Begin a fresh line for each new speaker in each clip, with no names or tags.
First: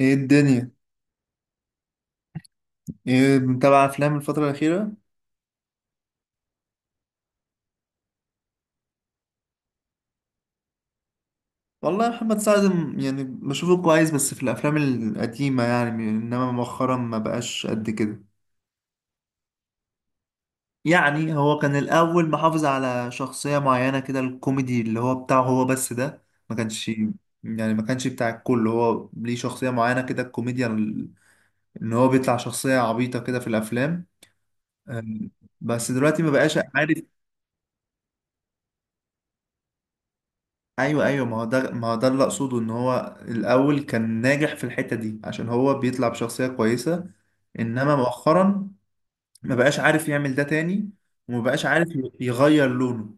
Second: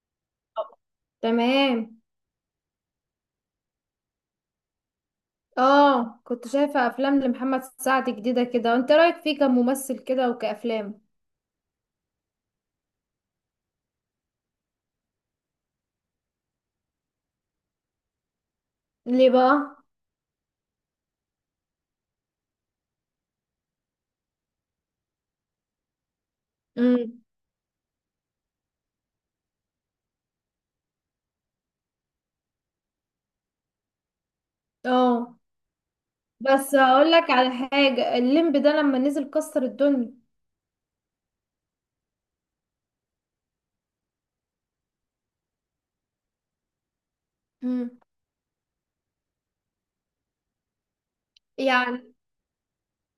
ايه الدنيا؟
تمام.
ايه متابع افلام الفترة الأخيرة؟
اه كنت شايفة افلام لمحمد سعد جديدة كده، وانت رأيك فيه كممثل كده وكأفلام؟
والله محمد سعد يعني بشوفه كويس بس في الافلام القديمة يعني، انما مؤخرا ما بقاش قد كده.
ليه بقى؟
يعني هو كان الاول محافظ على شخصية معينة كده، الكوميدي اللي هو بتاعه هو بس ده،
امم
ما كانش بتاع الكل. هو ليه شخصية معينة كده، الكوميديا ان هو بيطلع شخصية عبيطة كده في الافلام. أم،
اه
بس دلوقتي ما بقاش
بس
عارف.
هقول لك على حاجة، الليمب ده لما نزل كسر الدنيا.
ايوه، ايوه، ما هو ده ما هو ده اللي اقصده، ان هو الاول كان ناجح في الحته دي عشان هو بيطلع بشخصيه كويسه. انما
امم
مؤخرا ما بقاش عارف يعمل ده تاني، وما بقاش عارف
يعني
يغير لونه.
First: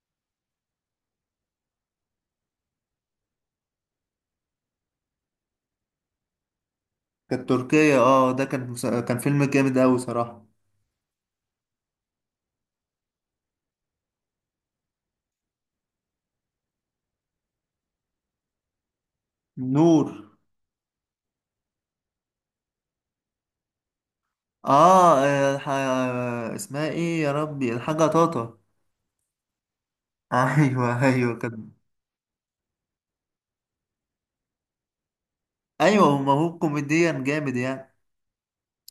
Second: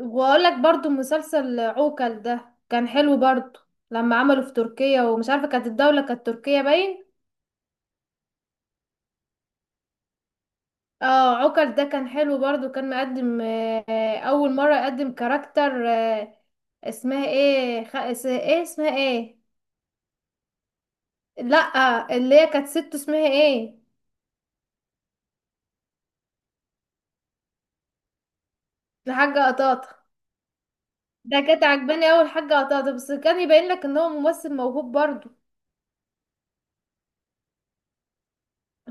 واقول لك برضو مسلسل عوكل ده كان حلو برضو، لما عمله في تركيا، ومش عارفة كانت الدولة كانت تركيا باين.
كانت تركيا، ده كان كان فيلم جامد قوي صراحه.
اه عكر ده كان حلو برضو، كان مقدم اول مرة يقدم كاركتر. اسمها ايه اسمها ايه؟
نور.
لا اللي هي كانت ست، اسمها ايه؟
اه، اسمها ايه يا ربي؟ الحاجه طاطا.
الحاجة قطاطة.
ايوه، ايوه،
ده كانت
كان.
عجباني اول حاجة قطاطة، بس كان يبين لك ان هو ممثل موهوب برضو.
ايوه، ما هو كوميديا جامد يعني.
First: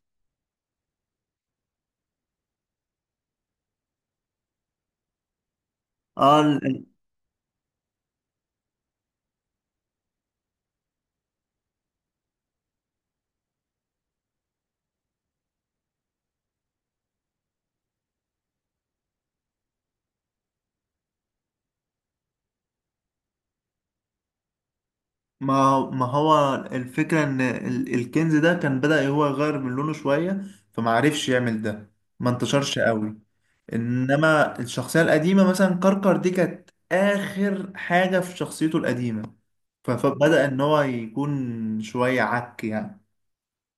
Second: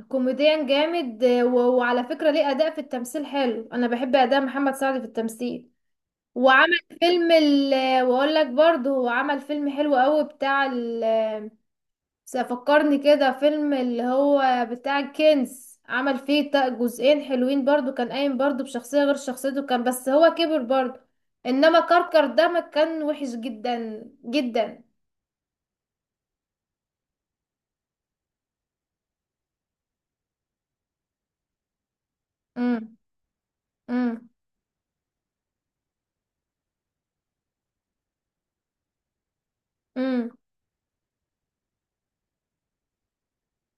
كوميديان جامد. وعلى فكرة ليه اداء في التمثيل حلو، انا بحب اداء محمد سعد في التمثيل.
اه،
وعمل فيلم واقول لك برضو هو عمل فيلم حلو قوي بتاع بس فكرني كده فيلم اللي هو بتاع الكنز، عمل فيه جزئين حلوين برضو، كان قايم برضو بشخصية غير شخصيته، كان بس هو كبر برضو. انما كركر ده ما كان وحش جدا جدا.
ما هو الفكرة إن الكنز ده كان بدأ هو يغير من لونه شوية، فمعرفش يعمل ده، ما انتشرش
امم
قوي.
امم
إنما الشخصية القديمة مثلا كركر دي كانت آخر حاجة في شخصيته القديمة.
امم
فبدأ إن هو يكون شوية عك يعني.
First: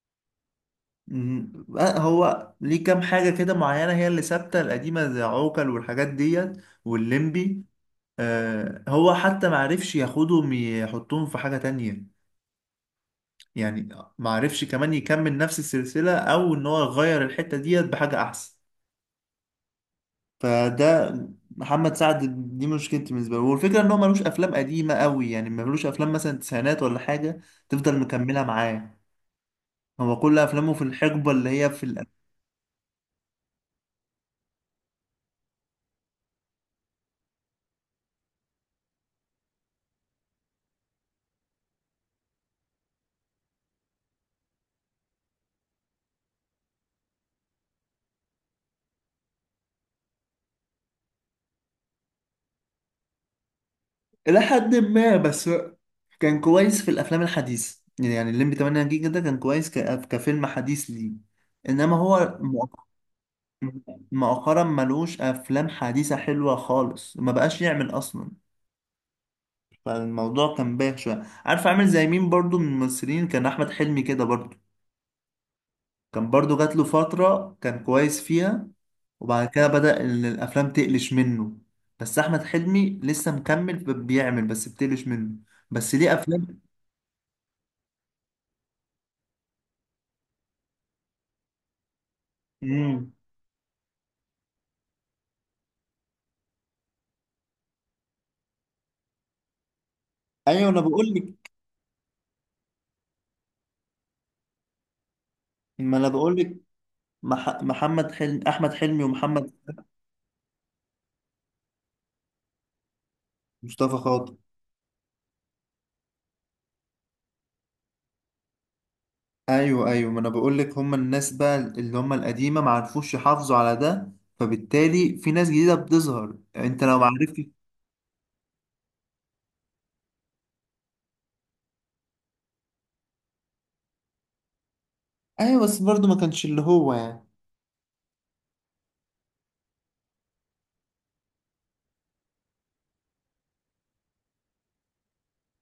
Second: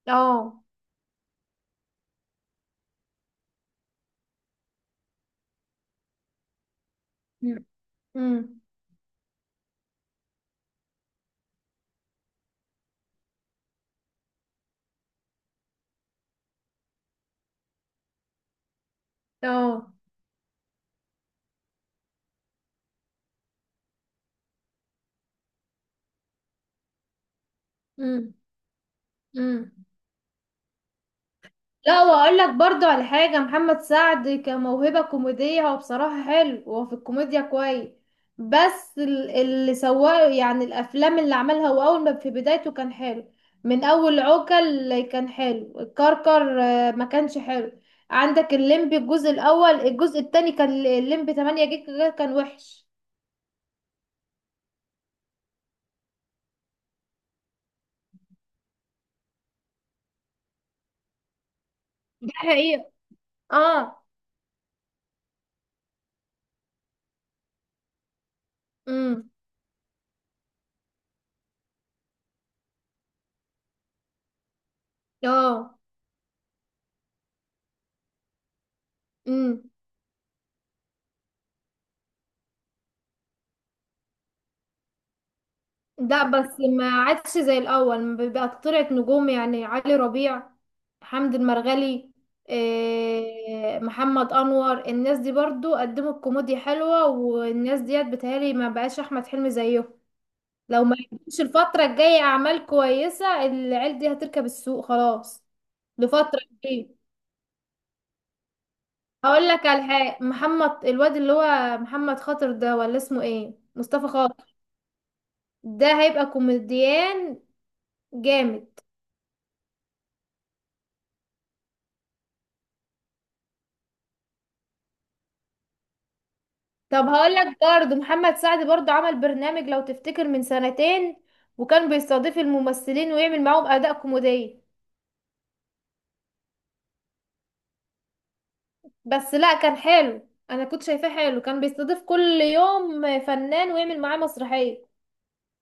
اه
مم. بقى هو ليه كام حاجة كده معينة هي اللي ثابتة القديمة، زي عوكل والحاجات ديت والليمبي.
امم امم،
هو حتى معرفش ياخدهم يحطهم في حاجة تانية يعني، ما عرفش كمان يكمل نفس السلسلة او ان هو يغير الحتة ديت بحاجة احسن.
اه
فده محمد سعد، دي مشكلتي بالنسبة له. والفكرة ان هو ملوش افلام قديمة قوي يعني، ملوش افلام مثلا تسعينات ولا حاجة تفضل
امم
مكملة معاه.
امم.
هو كل افلامه في الحقبة اللي هي في
لا واقول لك برضو على حاجة، محمد سعد كموهبة كوميدية هو بصراحة حلو، هو في الكوميديا كويس. بس اللي سواه يعني الافلام اللي عملها، هو اول ما في بدايته كان حلو. من اول عوكل كان حلو، الكركر ما كانش حلو. عندك الليمبي الجزء الاول، الجزء التاني كان الليمبي 8 جيجا كان وحش.
الى حد ما. بس كان كويس في الافلام الحديثة، يعني الليمبي 8 جيجا ده كان كويس كفيلم حديث ليه، انما
ده
هو
حقيقة. اه
مؤخرا ملوش افلام حديثة حلوة خالص، ما بقاش يعمل اصلا.
امم
فالموضوع كان بايخ شويه. عارف عامل زي مين برضو من الممثلين؟ كان احمد حلمي كده برضو،
اه
كان برضو جات له فتره كان كويس فيها، وبعد
امم
كده بدأ ان الافلام تقلش منه. بس احمد حلمي لسه مكمل بيعمل، بس بتقلش منه، بس ليه
ده بس
افلام.
ما عادش زي الاول بقى، طلعت نجوم يعني علي ربيع، حمد المرغلي،
امم.
إيه محمد انور، الناس دي برضو قدموا الكوميديا حلوة، والناس ديت بتهيألي ما بقاش احمد حلمي زيهم.
ايوه انا
لو ما
بقول
قدمش
لك.
الفترة الجاية اعمال كويسة، العيال دي هتركب السوق خلاص
ما انا بقول
لفترة
لك،
كبيرة.
محمد حلمي، احمد حلمي
هقول
ومحمد
لك على حاجة، محمد الواد اللي هو محمد خاطر ده، ولا اسمه ايه؟
مصطفى
مصطفى
خاطر.
خاطر. ده هيبقى كوميديان جامد.
ايوه، ايوه، ما انا بقول لك، هم الناس بقى اللي هم القديمه ما عرفوش يحافظوا على ده، فبالتالي في ناس جديدة بتظهر انت لو
طب هقول
معرفتش.
لك برضه محمد سعد برضه عمل برنامج لو تفتكر من سنتين، وكان بيستضيف الممثلين ويعمل معاهم اداء كوميدي.
ايوه، بس برضه ما كانش اللي هو يعني.
بس لا كان حلو، انا كنت شايفاه حلو، كان بيستضيف كل يوم فنان ويعمل معاه مسرحية.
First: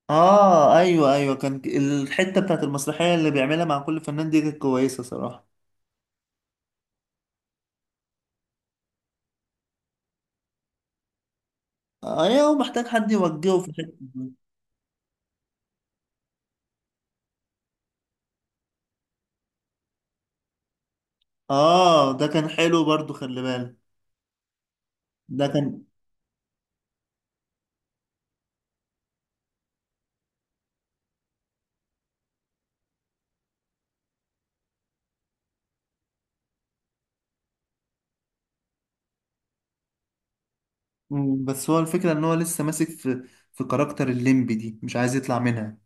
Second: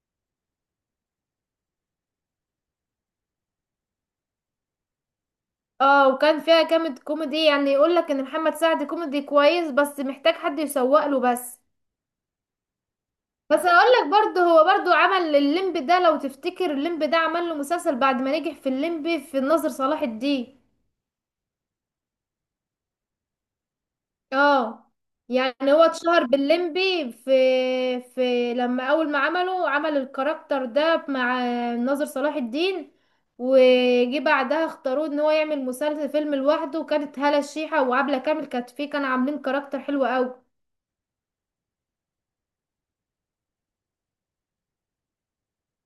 اه، ايوه، ايوه، كان الحته بتاعت المسرحيه اللي بيعملها مع كل فنان دي كانت كويسه صراحه.
اه وكان فيها كامد كوميدي، يعني يقول لك ان محمد سعد كوميدي كويس، بس محتاج حد يسوق له بس.
ايوه، هو محتاج حد يوجهه
بس
في
هقول
الحته
لك
دي.
برضه هو برضه عمل الليمب ده، لو تفتكر الليمب ده عمل له مسلسل بعد ما نجح في الليمب في الناظر صلاح الدين.
اه، ده كان حلو برضه، خلي بالك.
اه
ده
يعني
كان.
هو اتشهر باللمبي في لما اول ما عمله عمل الكاركتر ده مع ناظر صلاح الدين، وجي بعدها اختاروه ان هو يعمل مسلسل فيلم لوحده، وكانت هالة الشيحة وعبلة كامل كانت فيه، كانوا عاملين كاركتر حلو قوي.
بس هو الفكره ان هو لسه ماسك في كاركتر الليمبي دي، مش عايز يطلع منها.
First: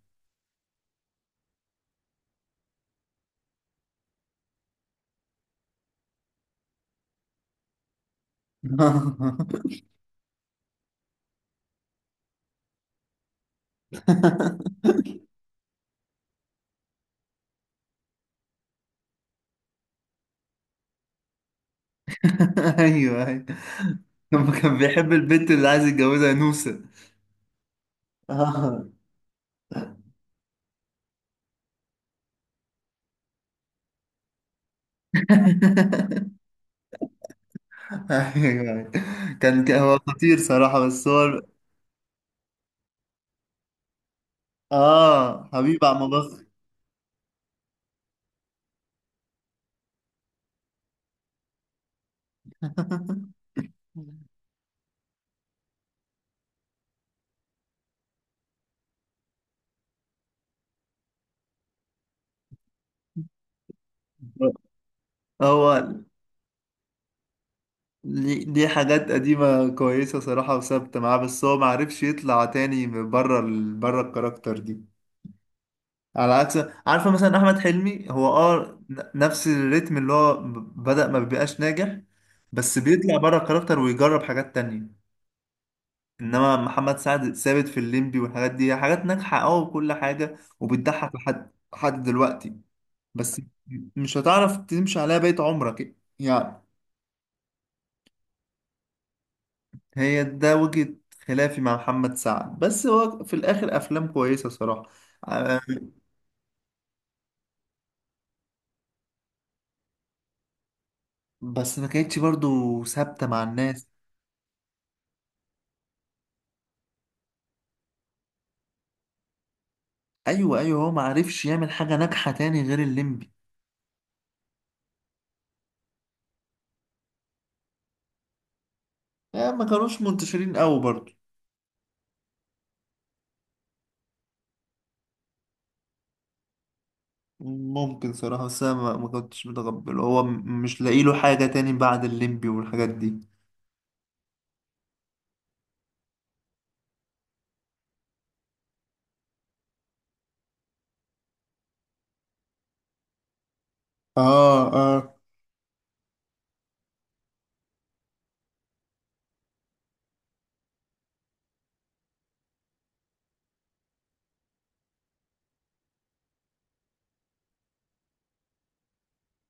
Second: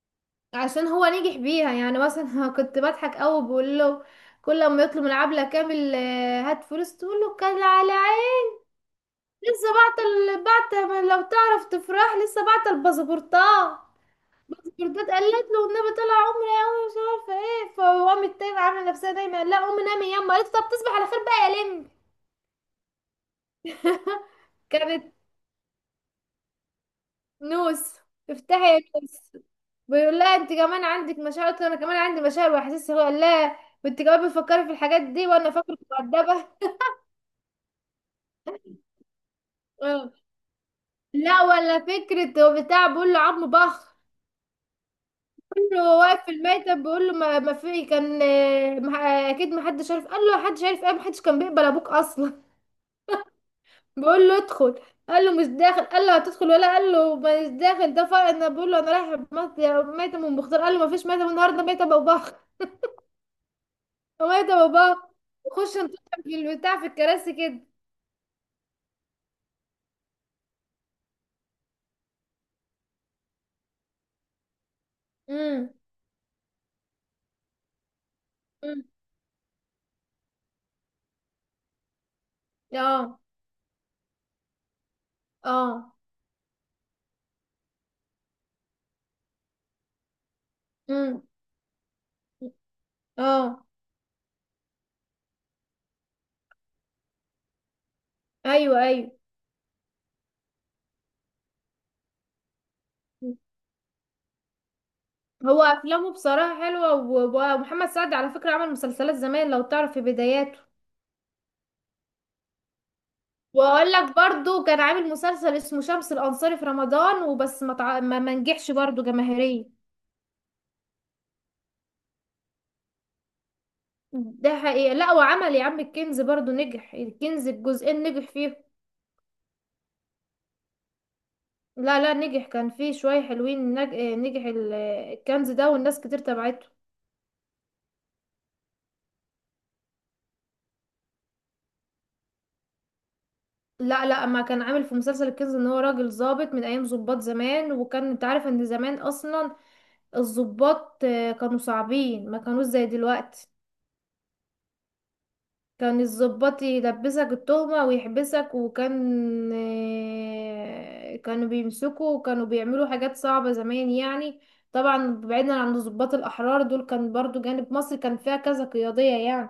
عشان هو نجح بيها، يعني مثلا كنت بضحك قوي بقول له كل ما يطلب من عبلة كامل هات فلوس تقول له كان على عين. لسه بعت بعت، لو تعرف تفرح لسه بعت الباسبورتات فردات. قالت له النبي طلع عمري قوي مش عارفه ايه، فهو قامت تاني عامله نفسها نايمه، قال لها قومي نامي يما، قالت له طب تصبح على خير بقى يا لم.
ايوه، ايوه. لما كان بيحب
كانت
البنت اللي عايز يتجوزها نوسه.
نوس. افتحي يا
اه.
نوس. بيقول لها انت كمان عندك مشاعر، قالت له انا كمان عندي مشاعر واحاسيس، هو قال لها وانت كمان بتفكري في الحاجات دي وانا فاكرك مؤدبه.
ايوه، أيوة. كان هو
اه.
خطير صراحة، بس هو
لا ولا فكره، هو بتاع بيقول له عظم بخ.
اه
بيقول له
حبيب
هو
عم بخ.
واقف في الميتم بيقول له ما في كان اكيد ما حدش عارف، قال له حدش عارف ايه، ما حدش كان بيقبل ابوك اصلا. بقول له ادخل، قال له مش داخل، قال له هتدخل ولا؟ قال له مش داخل، ده فرق. انا بقول له انا رايح ميتة من بختار، قال له ما فيش ميتة النهارده، ميتة باباخ، ميتة باباخ. وخش
هو
انت في البتاع في الكراسي كده.
دي حاجات قديمة كويسة صراحة وثابتة معاه، بس هو معرفش يطلع تاني من بره بره الكاركتر دي،
امم
على عكس عارفة مثلا أحمد حلمي هو
امم
نفس الريتم اللي هو بدأ ما بيبقاش ناجح، بس بيطلع
اه
بره الكاركتر ويجرب حاجات تانية.
اه
إنما محمد سعد ثابت في الليمبي، والحاجات دي حاجات ناجحة أوي وكل حاجة، وبتضحك
امم
لحد دلوقتي. بس
اه
مش هتعرف تمشي عليها بقية عمرك يعني.
ايوه ايوه.
هي ده وجهة خلافي مع محمد سعد، بس هو في الآخر أفلام كويسة صراحة. آه،
هو افلامه بصراحه حلوه ومحمد سعد على فكره عمل مسلسلات زمان لو تعرف في بداياته.
بس ما كانتش برضو ثابتة مع الناس.
واقول لك برضو كان عامل مسلسل اسمه شمس الانصاري في رمضان وبس، ما تع... ما ما نجحش برضو جماهيريا.
أيوة، أيوة، هو ما عرفش يعمل حاجة ناجحة تاني غير الليمبي.
ده حقيقة. لا وعمل يا عم الكنز برضو، نجح الكنز بجزئين نجح فيه.
ما كانوش منتشرين قوي برضو.
لا لا نجح، كان فيه شوية حلوين نج... آه، نجح الكنز ده، والناس كتير تبعته.
ممكن صراحة، بس أنا ما كنتش متقبل، هو مش لاقي له حاجة تاني بعد الليمبي والحاجات دي.
لا لا ما كان عامل في مسلسل الكنز ان هو راجل ضابط من ايام ضباط زمان، وكان انت عارف ان زمان اصلا الضباط كانوا صعبين ما كانوش زي دلوقتي،
اه، اه،
كان الضباط يلبسك التهمة ويحبسك، وكان كانوا بيمسكوا وكانوا بيعملوا حاجات صعبة زمان يعني. طبعا بعيدا عن الضباط الأحرار دول، كان برضو جانب مصر كان فيها كذا قيادية يعني.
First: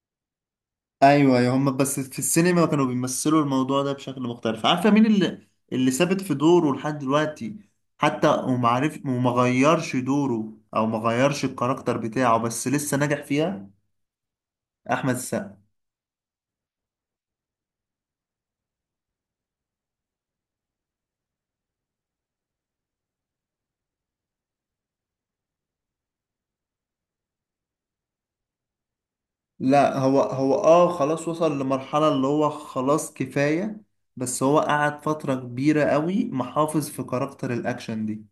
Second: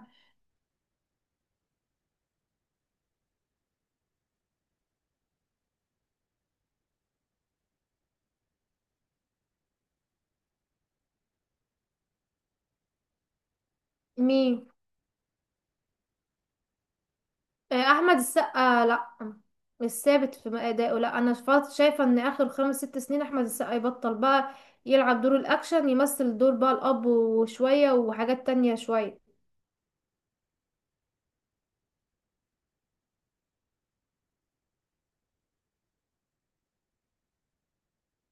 ايوه، أيوة. هم بس في السينما كانوا بيمثلوا الموضوع ده بشكل مختلف. عارفه مين اللي ثابت في دوره لحد دلوقتي، حتى وما عارف وما غيرش دوره او ما غيرش الكاركتر بتاعه بس لسه ناجح فيها؟
مين؟
احمد السقا.
أحمد السقا لأ، مش ثابت في أدائه لأ، أنا شايفة إن آخر خمس ست سنين أحمد السقا يبطل بقى يلعب دور الأكشن، يمثل دور بقى الأب وشوية وحاجات تانية شوية.
لا، هو اه خلاص، وصل لمرحله اللي هو خلاص كفايه، بس هو قعد فتره كبيره قوي محافظ في كاركتر الاكشن دي.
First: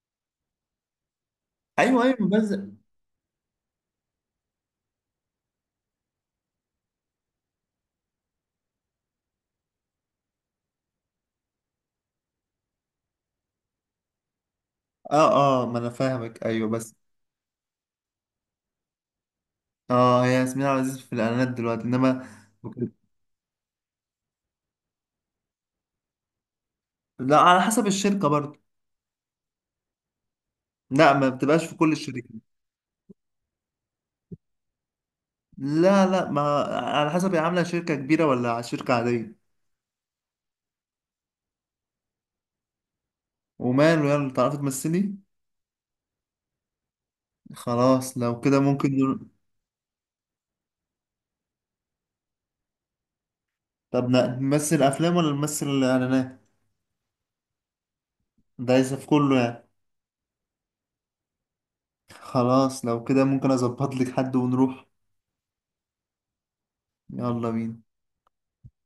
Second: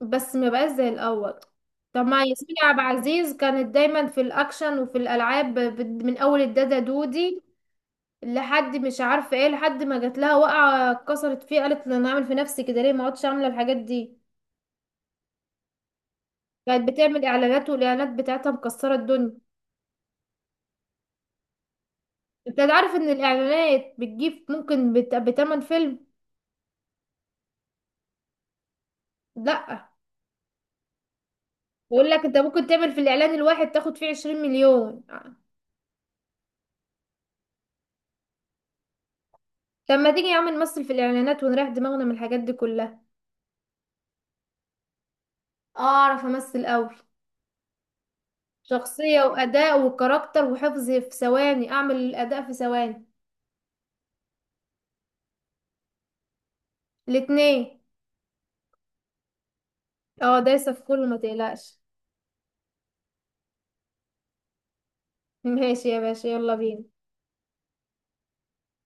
بس ما بقاش زي الاول.
ايوه،
طب
ايوه،
ما
بس
ياسمين عبد العزيز كانت دايما في الاكشن وفي الالعاب، من اول الدادا دودي لحد مش عارفه ايه، لحد ما جات لها وقعه اتكسرت فيه، قالت انا اعمل في نفسي كده ليه، ما عدتش عامله الحاجات دي.
اه، اه، ما انا فاهمك. ايوه
كانت
بس
بتعمل اعلانات، والاعلانات بتاعتها مكسره الدنيا.
اه، هي ياسمين عبد العزيز في الاعلانات دلوقتي، انما
انت عارف ان الاعلانات بتجيب ممكن بتمن فيلم.
لا، على حسب الشركة برضه،
لا
لا ما بتبقاش في كل
بقول لك
الشركات.
انت ممكن تعمل في الاعلان الواحد تاخد فيه 20 مليون.
لا، لا، ما، على حسب هي عاملة شركة كبيرة ولا شركة عادية.
طب ما تيجي يا عم نمثل في الاعلانات ونريح دماغنا من الحاجات دي كلها.
وماله، يلا تعرفي تمثلي.
اعرف امثل قوي،
خلاص لو كده ممكن
شخصية وأداء وكاركتر وحفظ في ثواني، أعمل الأداء في ثواني.
طب نمثل أفلام ولا نمثل إعلانات؟
الاتنين.
ده عايزة في كله يعني.
اه دايسة في كله ما تقلقش.
خلاص لو كده ممكن أظبط لك حد ونروح.
ماشي يا باشا، يلا بينا.
يلا بينا.